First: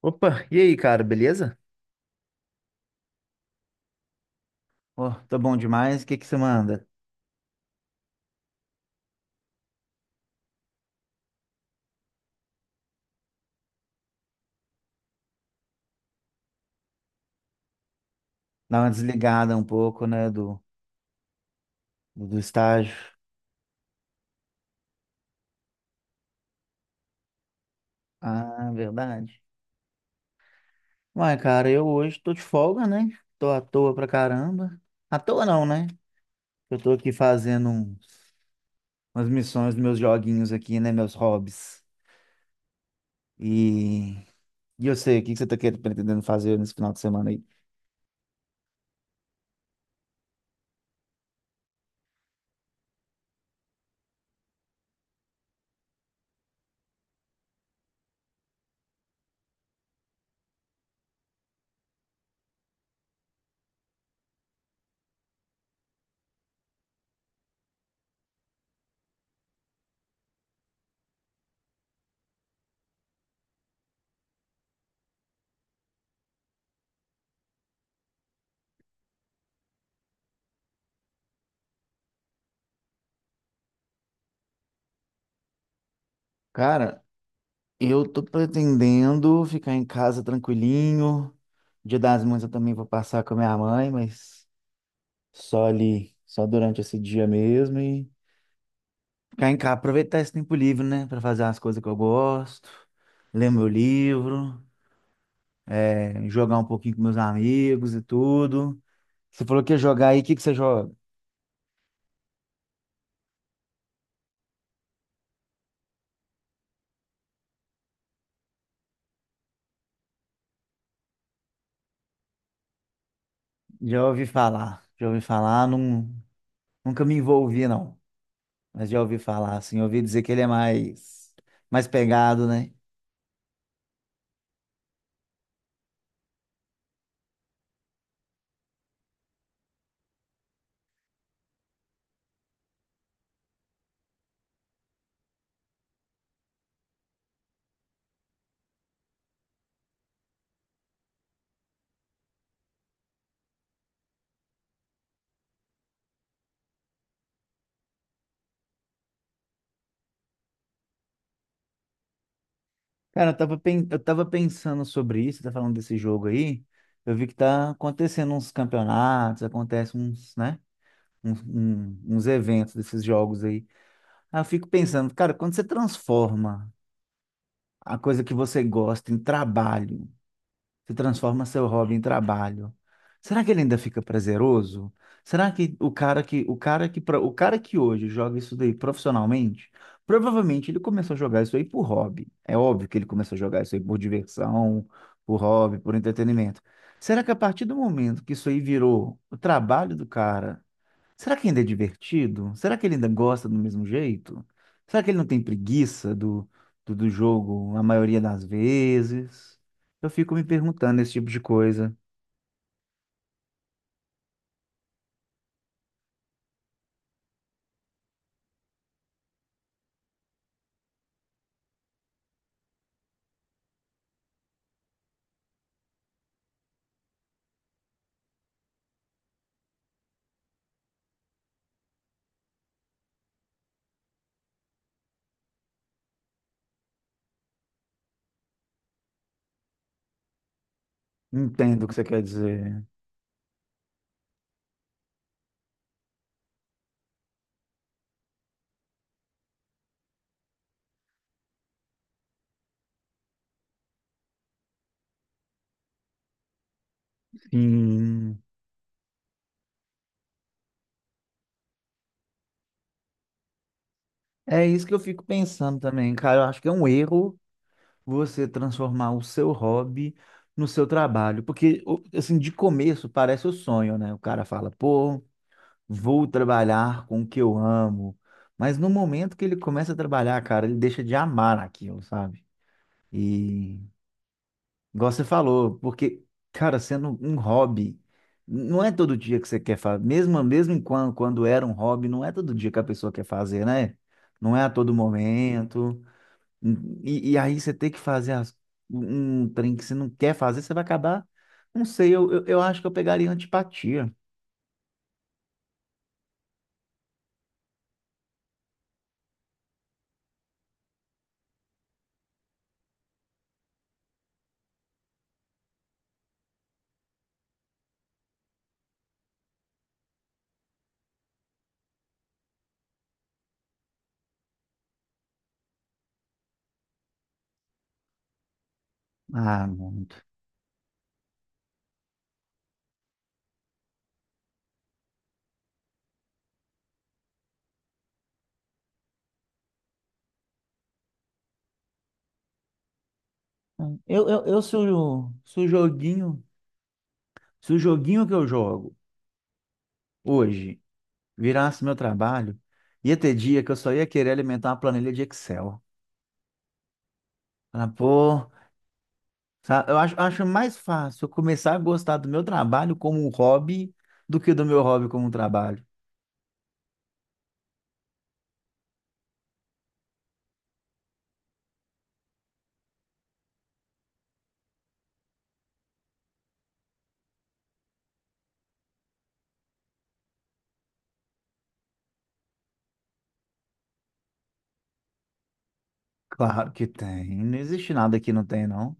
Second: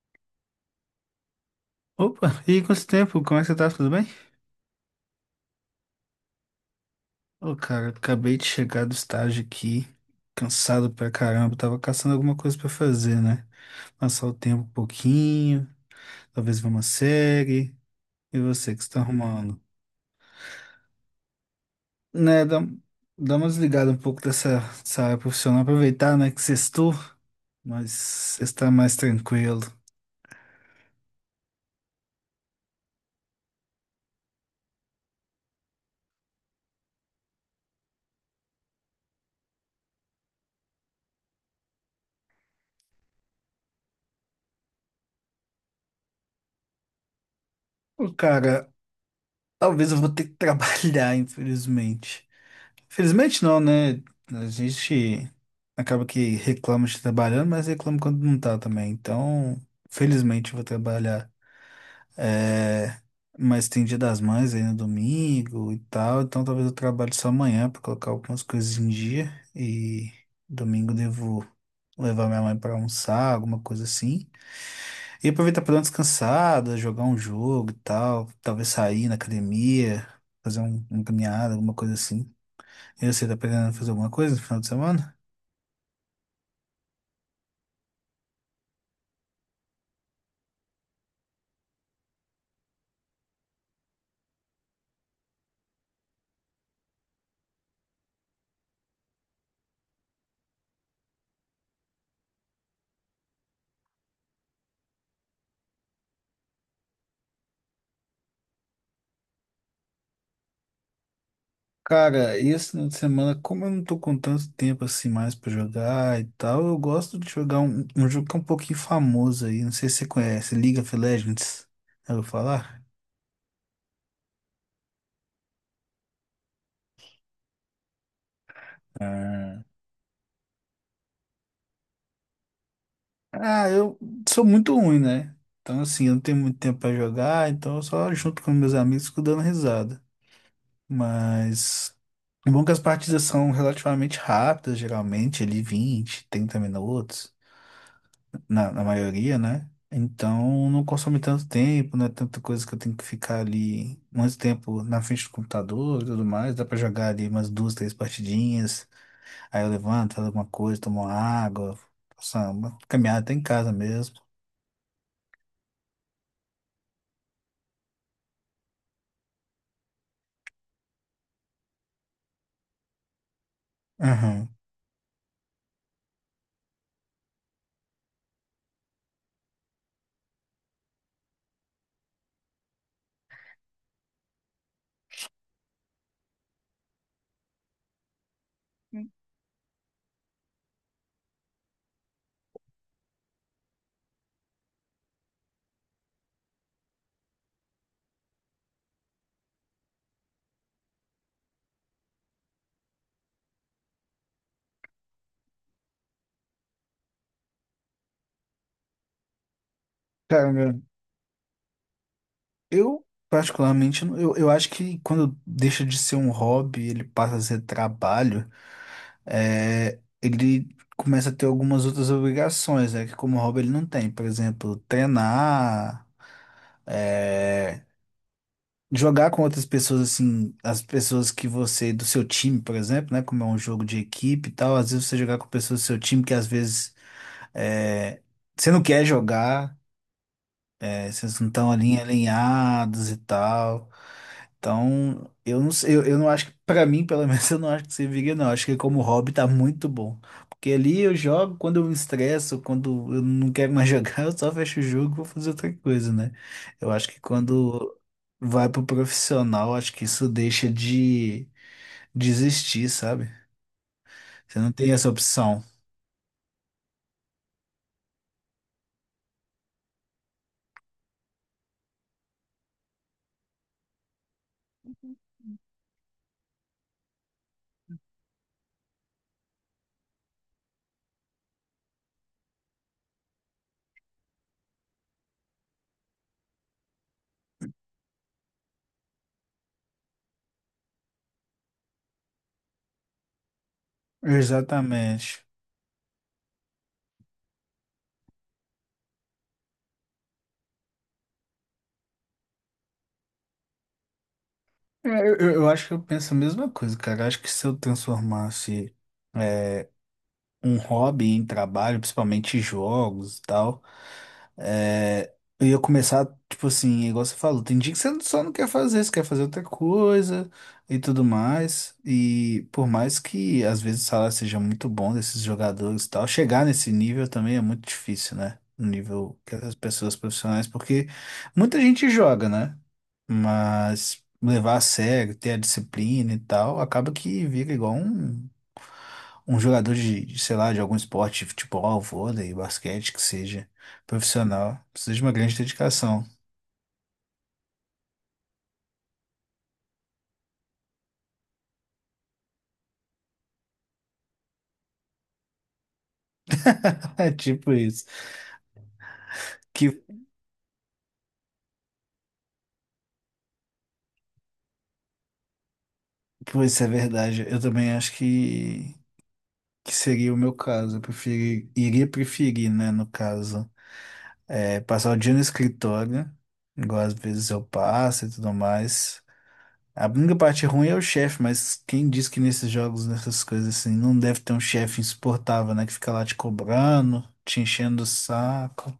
Opa, e aí, cara, beleza? Opa, e aí, quanto tempo? Como é que você tá? Tudo bem? Pô, tô bom demais. O que que você manda? Ô, cara, acabei de chegar do estágio aqui, cansado pra caramba, tava caçando alguma coisa pra fazer, né? Passar o tempo um pouquinho, talvez ver uma série. E você Dá que uma está desligada arrumando? um pouco, né, do Né, dá, estágio. dá uma desligada um pouco dessa área profissional, aproveitar, né, que sextou, mas está Ah, mais verdade. tranquilo. Ué, cara, eu hoje tô de folga, né? Tô à toa pra caramba. À toa não, né? Eu tô aqui fazendo umas missões dos meus joguinhos aqui, né, meus hobbies. E, e eu sei, o que que você tá querendo, pretendendo fazer nesse final de semana aí? Ô, cara, talvez eu vou ter que trabalhar, infelizmente. Felizmente não, né? A gente acaba que reclama de trabalhando, mas reclama quando não tá também. Então, felizmente eu vou trabalhar. É, mas tem Dia das Mães aí no domingo e tal, então talvez eu trabalhe só amanhã pra colocar algumas coisas em dia. E domingo devo levar minha mãe pra almoçar, alguma coisa assim. E aproveitar pra dar uma descansada, jogar um jogo e tal, talvez sair na academia, fazer uma caminhada, alguma coisa assim. E você tá pretendendo fazer alguma coisa no final de semana? Cara, eu tô pretendendo ficar em casa tranquilinho. Dia das Mães eu também vou passar com a minha mãe, mas só ali, só durante esse dia mesmo e ficar em casa, aproveitar esse tempo livre, né, pra fazer as coisas que eu gosto, ler meu livro, jogar um pouquinho com meus amigos e tudo. Você falou que ia jogar aí, o que que você joga? Cara, e esse final de semana, como eu não tô com tanto tempo assim mais pra jogar e tal, eu gosto de jogar um jogo que é um pouquinho famoso aí, não sei se você conhece, League of Legends. Já ouviu falar? Já ouvi falar, não, nunca me envolvi não, mas já ouvi falar, Ah, assim, ouvi dizer que ele é mais, mais pegado, né? Ah, eu sou muito ruim, né? Então, assim, eu não tenho muito tempo pra jogar, então eu só junto com meus amigos fico dando risada. Mas é bom é que as partidas são relativamente rápidas, geralmente, ali 20, 30 minutos. Na maioria, né? Então não consome tanto tempo, não é tanta coisa que eu tenho que ficar ali muito tempo na frente do computador e tudo mais. Dá pra jogar ali umas duas, três partidinhas. Aí eu levanto, faço alguma coisa, tomo uma água, faço uma caminhada Cara, até em casa eu mesmo. tava pensando sobre isso, tá falando desse jogo aí, eu vi que tá acontecendo uns campeonatos, acontece uns, né? Uns eventos desses jogos aí. Aí eu Aham. fico pensando, cara, quando você transforma a coisa que você gosta em trabalho, você transforma seu hobby em trabalho, será que ele ainda fica prazeroso? Será que o cara que hoje joga isso daí profissionalmente, provavelmente ele começou a jogar isso aí por hobby. É óbvio que ele começou a jogar isso aí por diversão, por hobby, por entretenimento. Será que a partir do momento que isso aí virou o trabalho do cara, será que ainda é divertido? Será que ele ainda gosta do mesmo jeito? Será que ele não tem preguiça do jogo a maioria das vezes? Eu fico me Cara, perguntando esse tipo de coisa. Particularmente, eu acho que quando deixa de ser um hobby, ele passa a ser trabalho, ele começa a ter algumas outras obrigações, né? Que como hobby ele não tem. Por exemplo, treinar, é, jogar com outras pessoas, assim, as pessoas que você, do seu time, por exemplo, né? Como é um jogo de equipe e tal, às vezes você jogar com pessoas do seu time que às vezes é, você não quer jogar. É, vocês não estão Entendo o que ali você quer dizer. alinhados e tal. Então, eu não sei, eu não acho que, pra mim, pelo menos, eu não acho que serviria, não. Acho que como hobby tá muito bom. Porque ali eu jogo quando eu me estresso, quando eu não quero mais jogar, eu só fecho o jogo e vou fazer outra coisa, né? Eu acho que quando Sim. vai pro profissional, acho que isso deixa de desistir, sabe? Você É não isso tem que eu essa fico opção. pensando também, cara. Eu acho que é um erro você transformar o seu hobby no seu trabalho. Porque, assim, de começo parece o sonho, né? O cara fala, pô, vou trabalhar com o que eu amo. Mas no momento que ele começa a trabalhar, cara, ele deixa de amar aquilo, sabe? E igual você falou, porque, cara, sendo um hobby, não é todo dia que você quer fazer. Mesmo, mesmo quando, quando era um hobby, não é todo dia que a pessoa quer fazer, né? Não é a todo Exatamente. momento. E aí você tem que fazer um trem que você não quer fazer, você vai acabar. Não sei, eu acho que eu pegaria antipatia. Eu, eu acho que eu penso a mesma coisa, cara. Acho que se eu transformasse um hobby em trabalho, principalmente jogos e tal, é, eu ia começar, tipo assim, igual você falou, tem dia que você só não quer fazer, você quer fazer outra coisa e tudo mais. E por mais que às vezes o salário seja muito bom desses jogadores e tal, chegar nesse nível também é muito difícil, né? No nível que Ah, as mano. pessoas profissionais, porque muita gente joga, né? Mas levar a sério, ter a disciplina e tal, acaba que vira igual um jogador de sei lá, de algum esporte, futebol, vôlei, basquete, que seja Eu se profissional, precisa de uma grande se o dedicação. joguinho, se o joguinho que eu jogo hoje virasse meu trabalho, ia ter dia que eu só ia querer alimentar uma planilha de Excel. É tipo Falar, isso. pô, sabe? Eu Que, acho, acho mais fácil eu começar a gostar do meu trabalho como um hobby do que do meu hobby como um trabalho. pô, isso é verdade. Eu também acho que seria o meu caso. Eu preferi, iria preferir, né, no caso, passar o dia no escritório, igual às vezes eu passo e tudo mais. A única parte ruim é o chefe, mas quem diz que nesses jogos, nessas coisas assim, não deve ter um chefe insuportável, né? Que fica lá te Claro que cobrando, tem, não te existe enchendo o nada que não tem, saco. não.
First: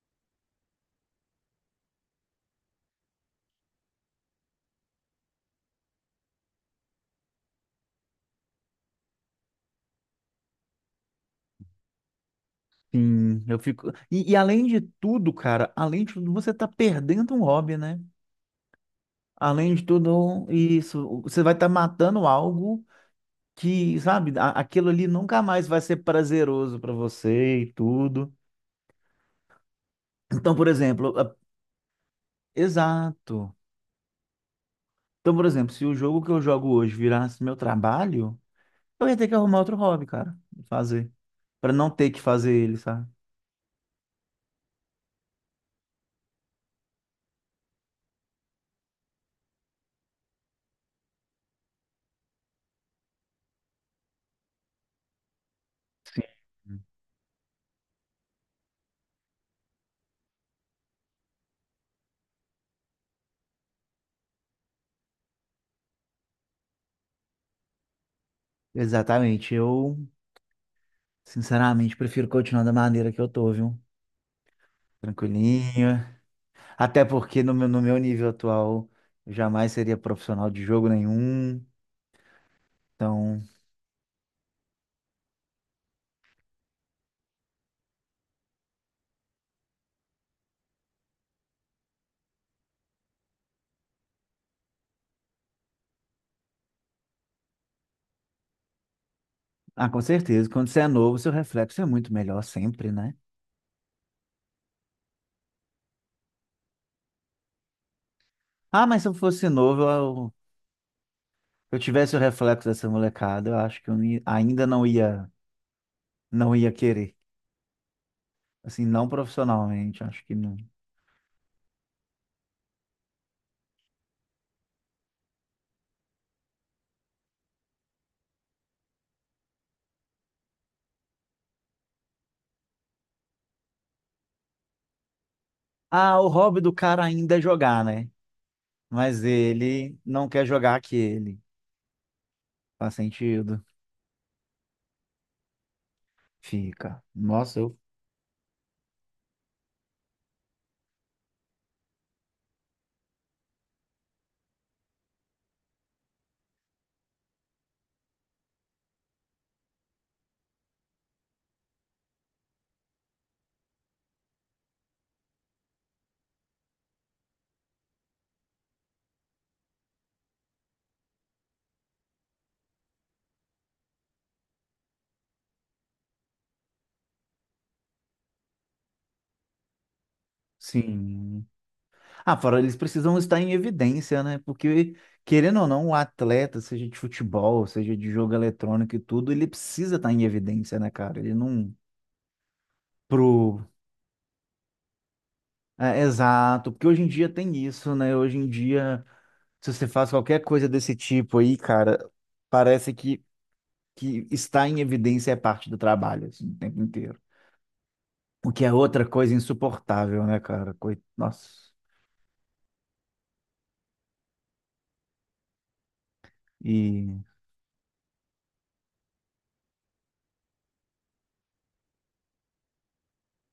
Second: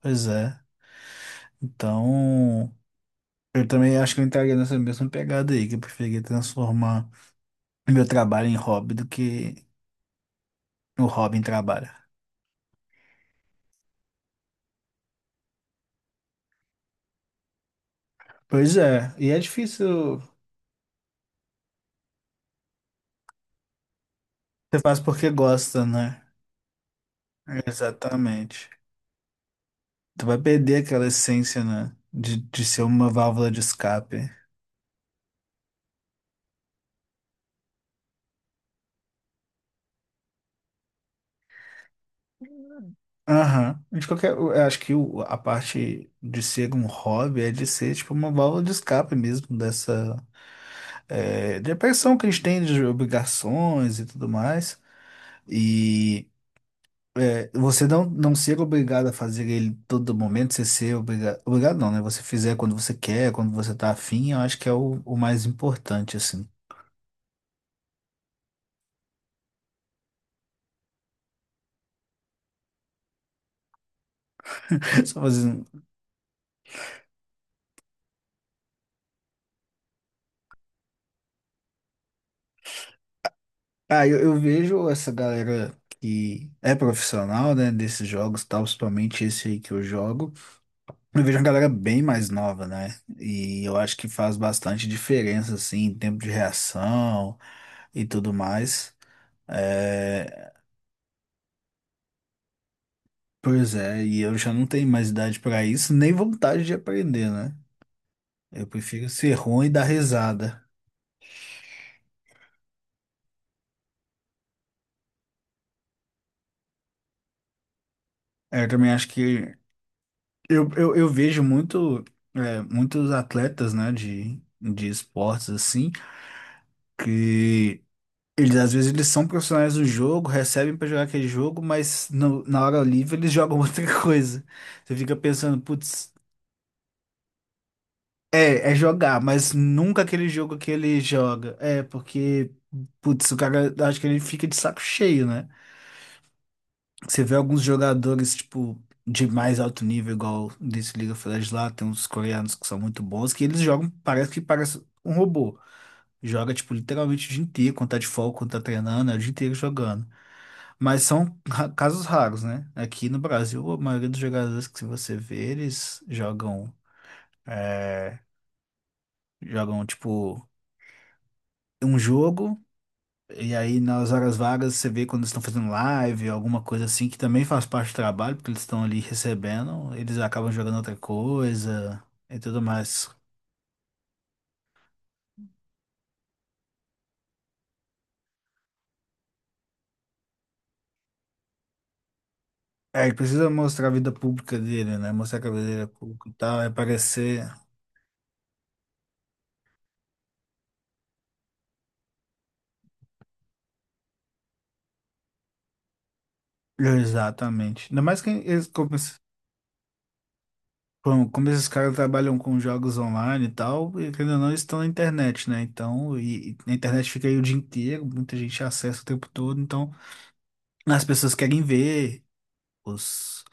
Pois é. Então, eu também acho que eu entraria nessa mesma pegada aí, que eu preferia transformar meu trabalho em hobby do que o hobby em trabalho. Sim, eu fico. E além de tudo, cara, além de tudo, você tá perdendo um hobby, né? Pois é, e é Além de difícil, tudo, isso, você vai estar matando algo que, sabe, você aquilo faz ali porque nunca mais vai gosta, ser né? prazeroso para você e tudo. Exatamente. Tu vai Então, por perder aquela exemplo, essência, né? De ser uma válvula exato. de escape. Então, por exemplo, se o jogo que eu jogo hoje virasse meu trabalho, eu ia ter que arrumar outro hobby, cara, fazer, para não ter que fazer ele, sabe? Aham. De qualquer, eu acho que a parte de ser um hobby é de ser tipo uma válvula de escape mesmo dessa depressão que a gente tem de obrigações e tudo mais. E você não ser obrigado a fazer ele todo momento, você ser obrigado. Obrigado não, né? Você fizer quando você quer, quando você tá afim, eu acho que é o mais importante, assim. Exatamente. Eu, sinceramente, prefiro continuar da maneira que eu tô, viu? Só fazendo. Tranquilinho. Até porque no meu nível atual, eu jamais seria profissional de jogo nenhum. Então, Ah, eu vejo essa galera que é profissional, né? Desses jogos, e tal, principalmente esse aí que eu jogo. Eu vejo uma galera bem mais nova, né? E eu acho que faz bastante diferença, assim, em tempo de reação e tudo mais. ah, com certeza. É, Quando você é novo, seu reflexo é muito melhor sempre, né? Pois é, e eu já não tenho mais idade pra isso, nem vontade de aprender, né? Eu Ah, mas se prefiro eu ser fosse ruim e novo, dar risada. eu tivesse o reflexo dessa molecada, eu acho que eu não ia- ainda não ia, não ia querer. É, Eu Assim, também não acho que profissionalmente, acho que não. eu vejo muito, muitos atletas, né, de esportes assim, que eles às vezes eles são profissionais do jogo, recebem pra jogar aquele jogo, mas na hora livre eles jogam outra coisa. Você fica pensando, putz, Ah, o hobby do cara ainda é jogar, né? É jogar, Mas mas ele nunca aquele não quer jogo que jogar ele aquele. joga. É, porque Faz putz, o sentido. cara acho que ele fica de saco cheio, né? Fica. Você vê Nossa, alguns eu. jogadores, tipo, de mais alto nível, igual desse League of Legends lá, tem uns coreanos que são muito bons, que eles jogam, parece que parece um robô. Joga, tipo, literalmente o dia inteiro, quando tá de folga, quando tá treinando, é o dia inteiro jogando. Mas são casos raros, né? Aqui no Brasil, a maioria dos jogadores que você vê, eles jogam, é, jogam, tipo, um jogo. E aí, nas horas vagas, você vê quando eles estão fazendo live, alguma coisa assim, que também faz parte do trabalho, porque eles estão ali recebendo, eles acabam jogando outra Sim. coisa Ah, e fora, tudo eles mais. precisam estar em evidência, né? Porque, querendo ou não, o atleta, seja de futebol, seja de jogo eletrônico e tudo, ele precisa estar em evidência, né, cara? Ele não. É, ele precisa mostrar a vida pública dele, né? Mostrar que a vida dele é É, pública e tal, é exato, porque hoje em dia parecer. tem isso, né? Hoje em dia, se você faz qualquer coisa desse tipo aí, cara, parece que está em evidência é parte do trabalho, assim, o tempo inteiro. Exatamente. Ainda mais que O que eles, é como, outra coisa insuportável, né, cara? Como, como esses Nossa. caras trabalham com jogos online e tal, e querendo ou não, eles estão na internet, né? Então, e a internet E. fica aí o dia inteiro, muita gente acessa o tempo todo, então as pessoas querem ver. os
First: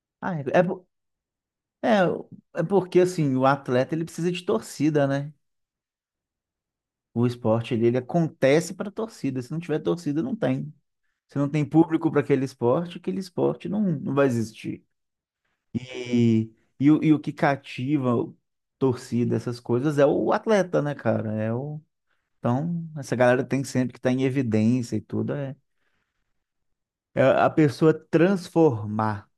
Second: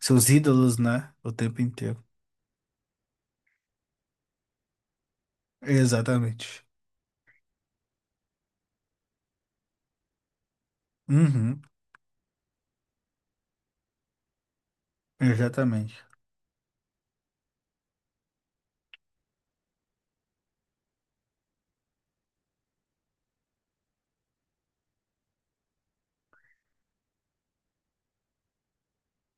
Seus Ah, ídolos, né? O tempo inteiro. é porque, assim, o atleta ele precisa de torcida, né? Exatamente. O esporte ele acontece para torcida. Se não tiver torcida, não tem. Se não Uhum, tem público para aquele esporte não, não vai existir. exatamente. E, e, e o que cativa torcida, essas coisas, é o atleta, né, cara? É o, então, essa galera tem sempre que estar em evidência e tudo. É, é a pessoa transformar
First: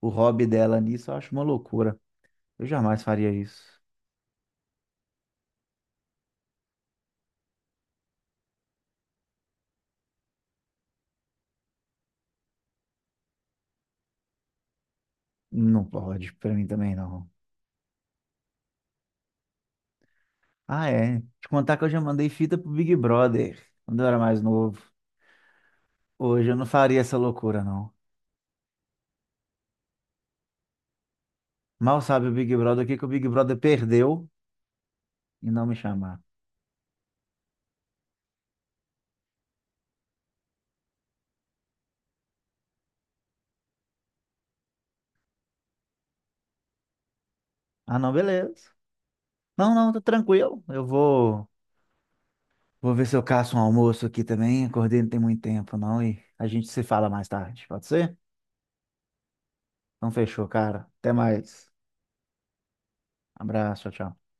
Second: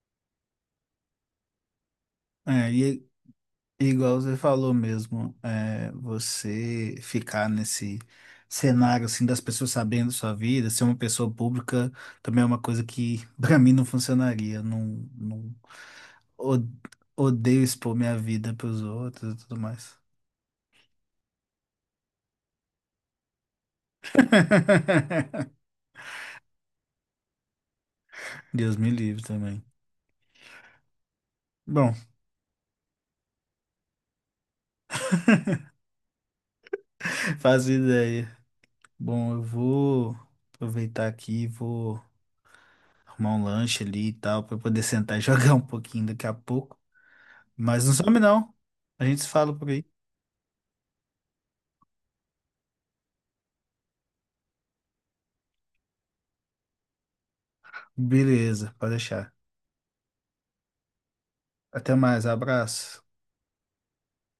o hobby dela nisso, eu acho uma loucura. Eu jamais E faria isso. Igual você falou mesmo, você ficar nesse cenário assim das pessoas sabendo sua vida, ser uma pessoa pública, também é uma coisa que pra mim não funcionaria. Não, não Não pode, pra o- mim também não. odeio expor minha vida pros outros e tudo mais. Ah, é. Te contar que eu já mandei fita pro Big Brother quando eu era mais novo. Hoje eu não faria essa loucura, não. Deus me livre também. Bom, Mal sabe o Big Brother o que que o Big Brother perdeu e não me chamar. faz ideia. Bom, eu vou aproveitar aqui e vou arrumar um lanche ali e tal, pra poder sentar e jogar um pouquinho daqui a pouco. Mas não Ah, não, some não. beleza. A gente se fala por Não, aí. não, tô tranquilo. Eu vou, vou ver se eu caço um almoço aqui também. Acordei não tem muito tempo, não, e a gente se fala mais tarde, pode ser? Beleza, pode deixar. Então fechou, cara. Até mais. Até mais, abraço. Abraço, tchau, tchau.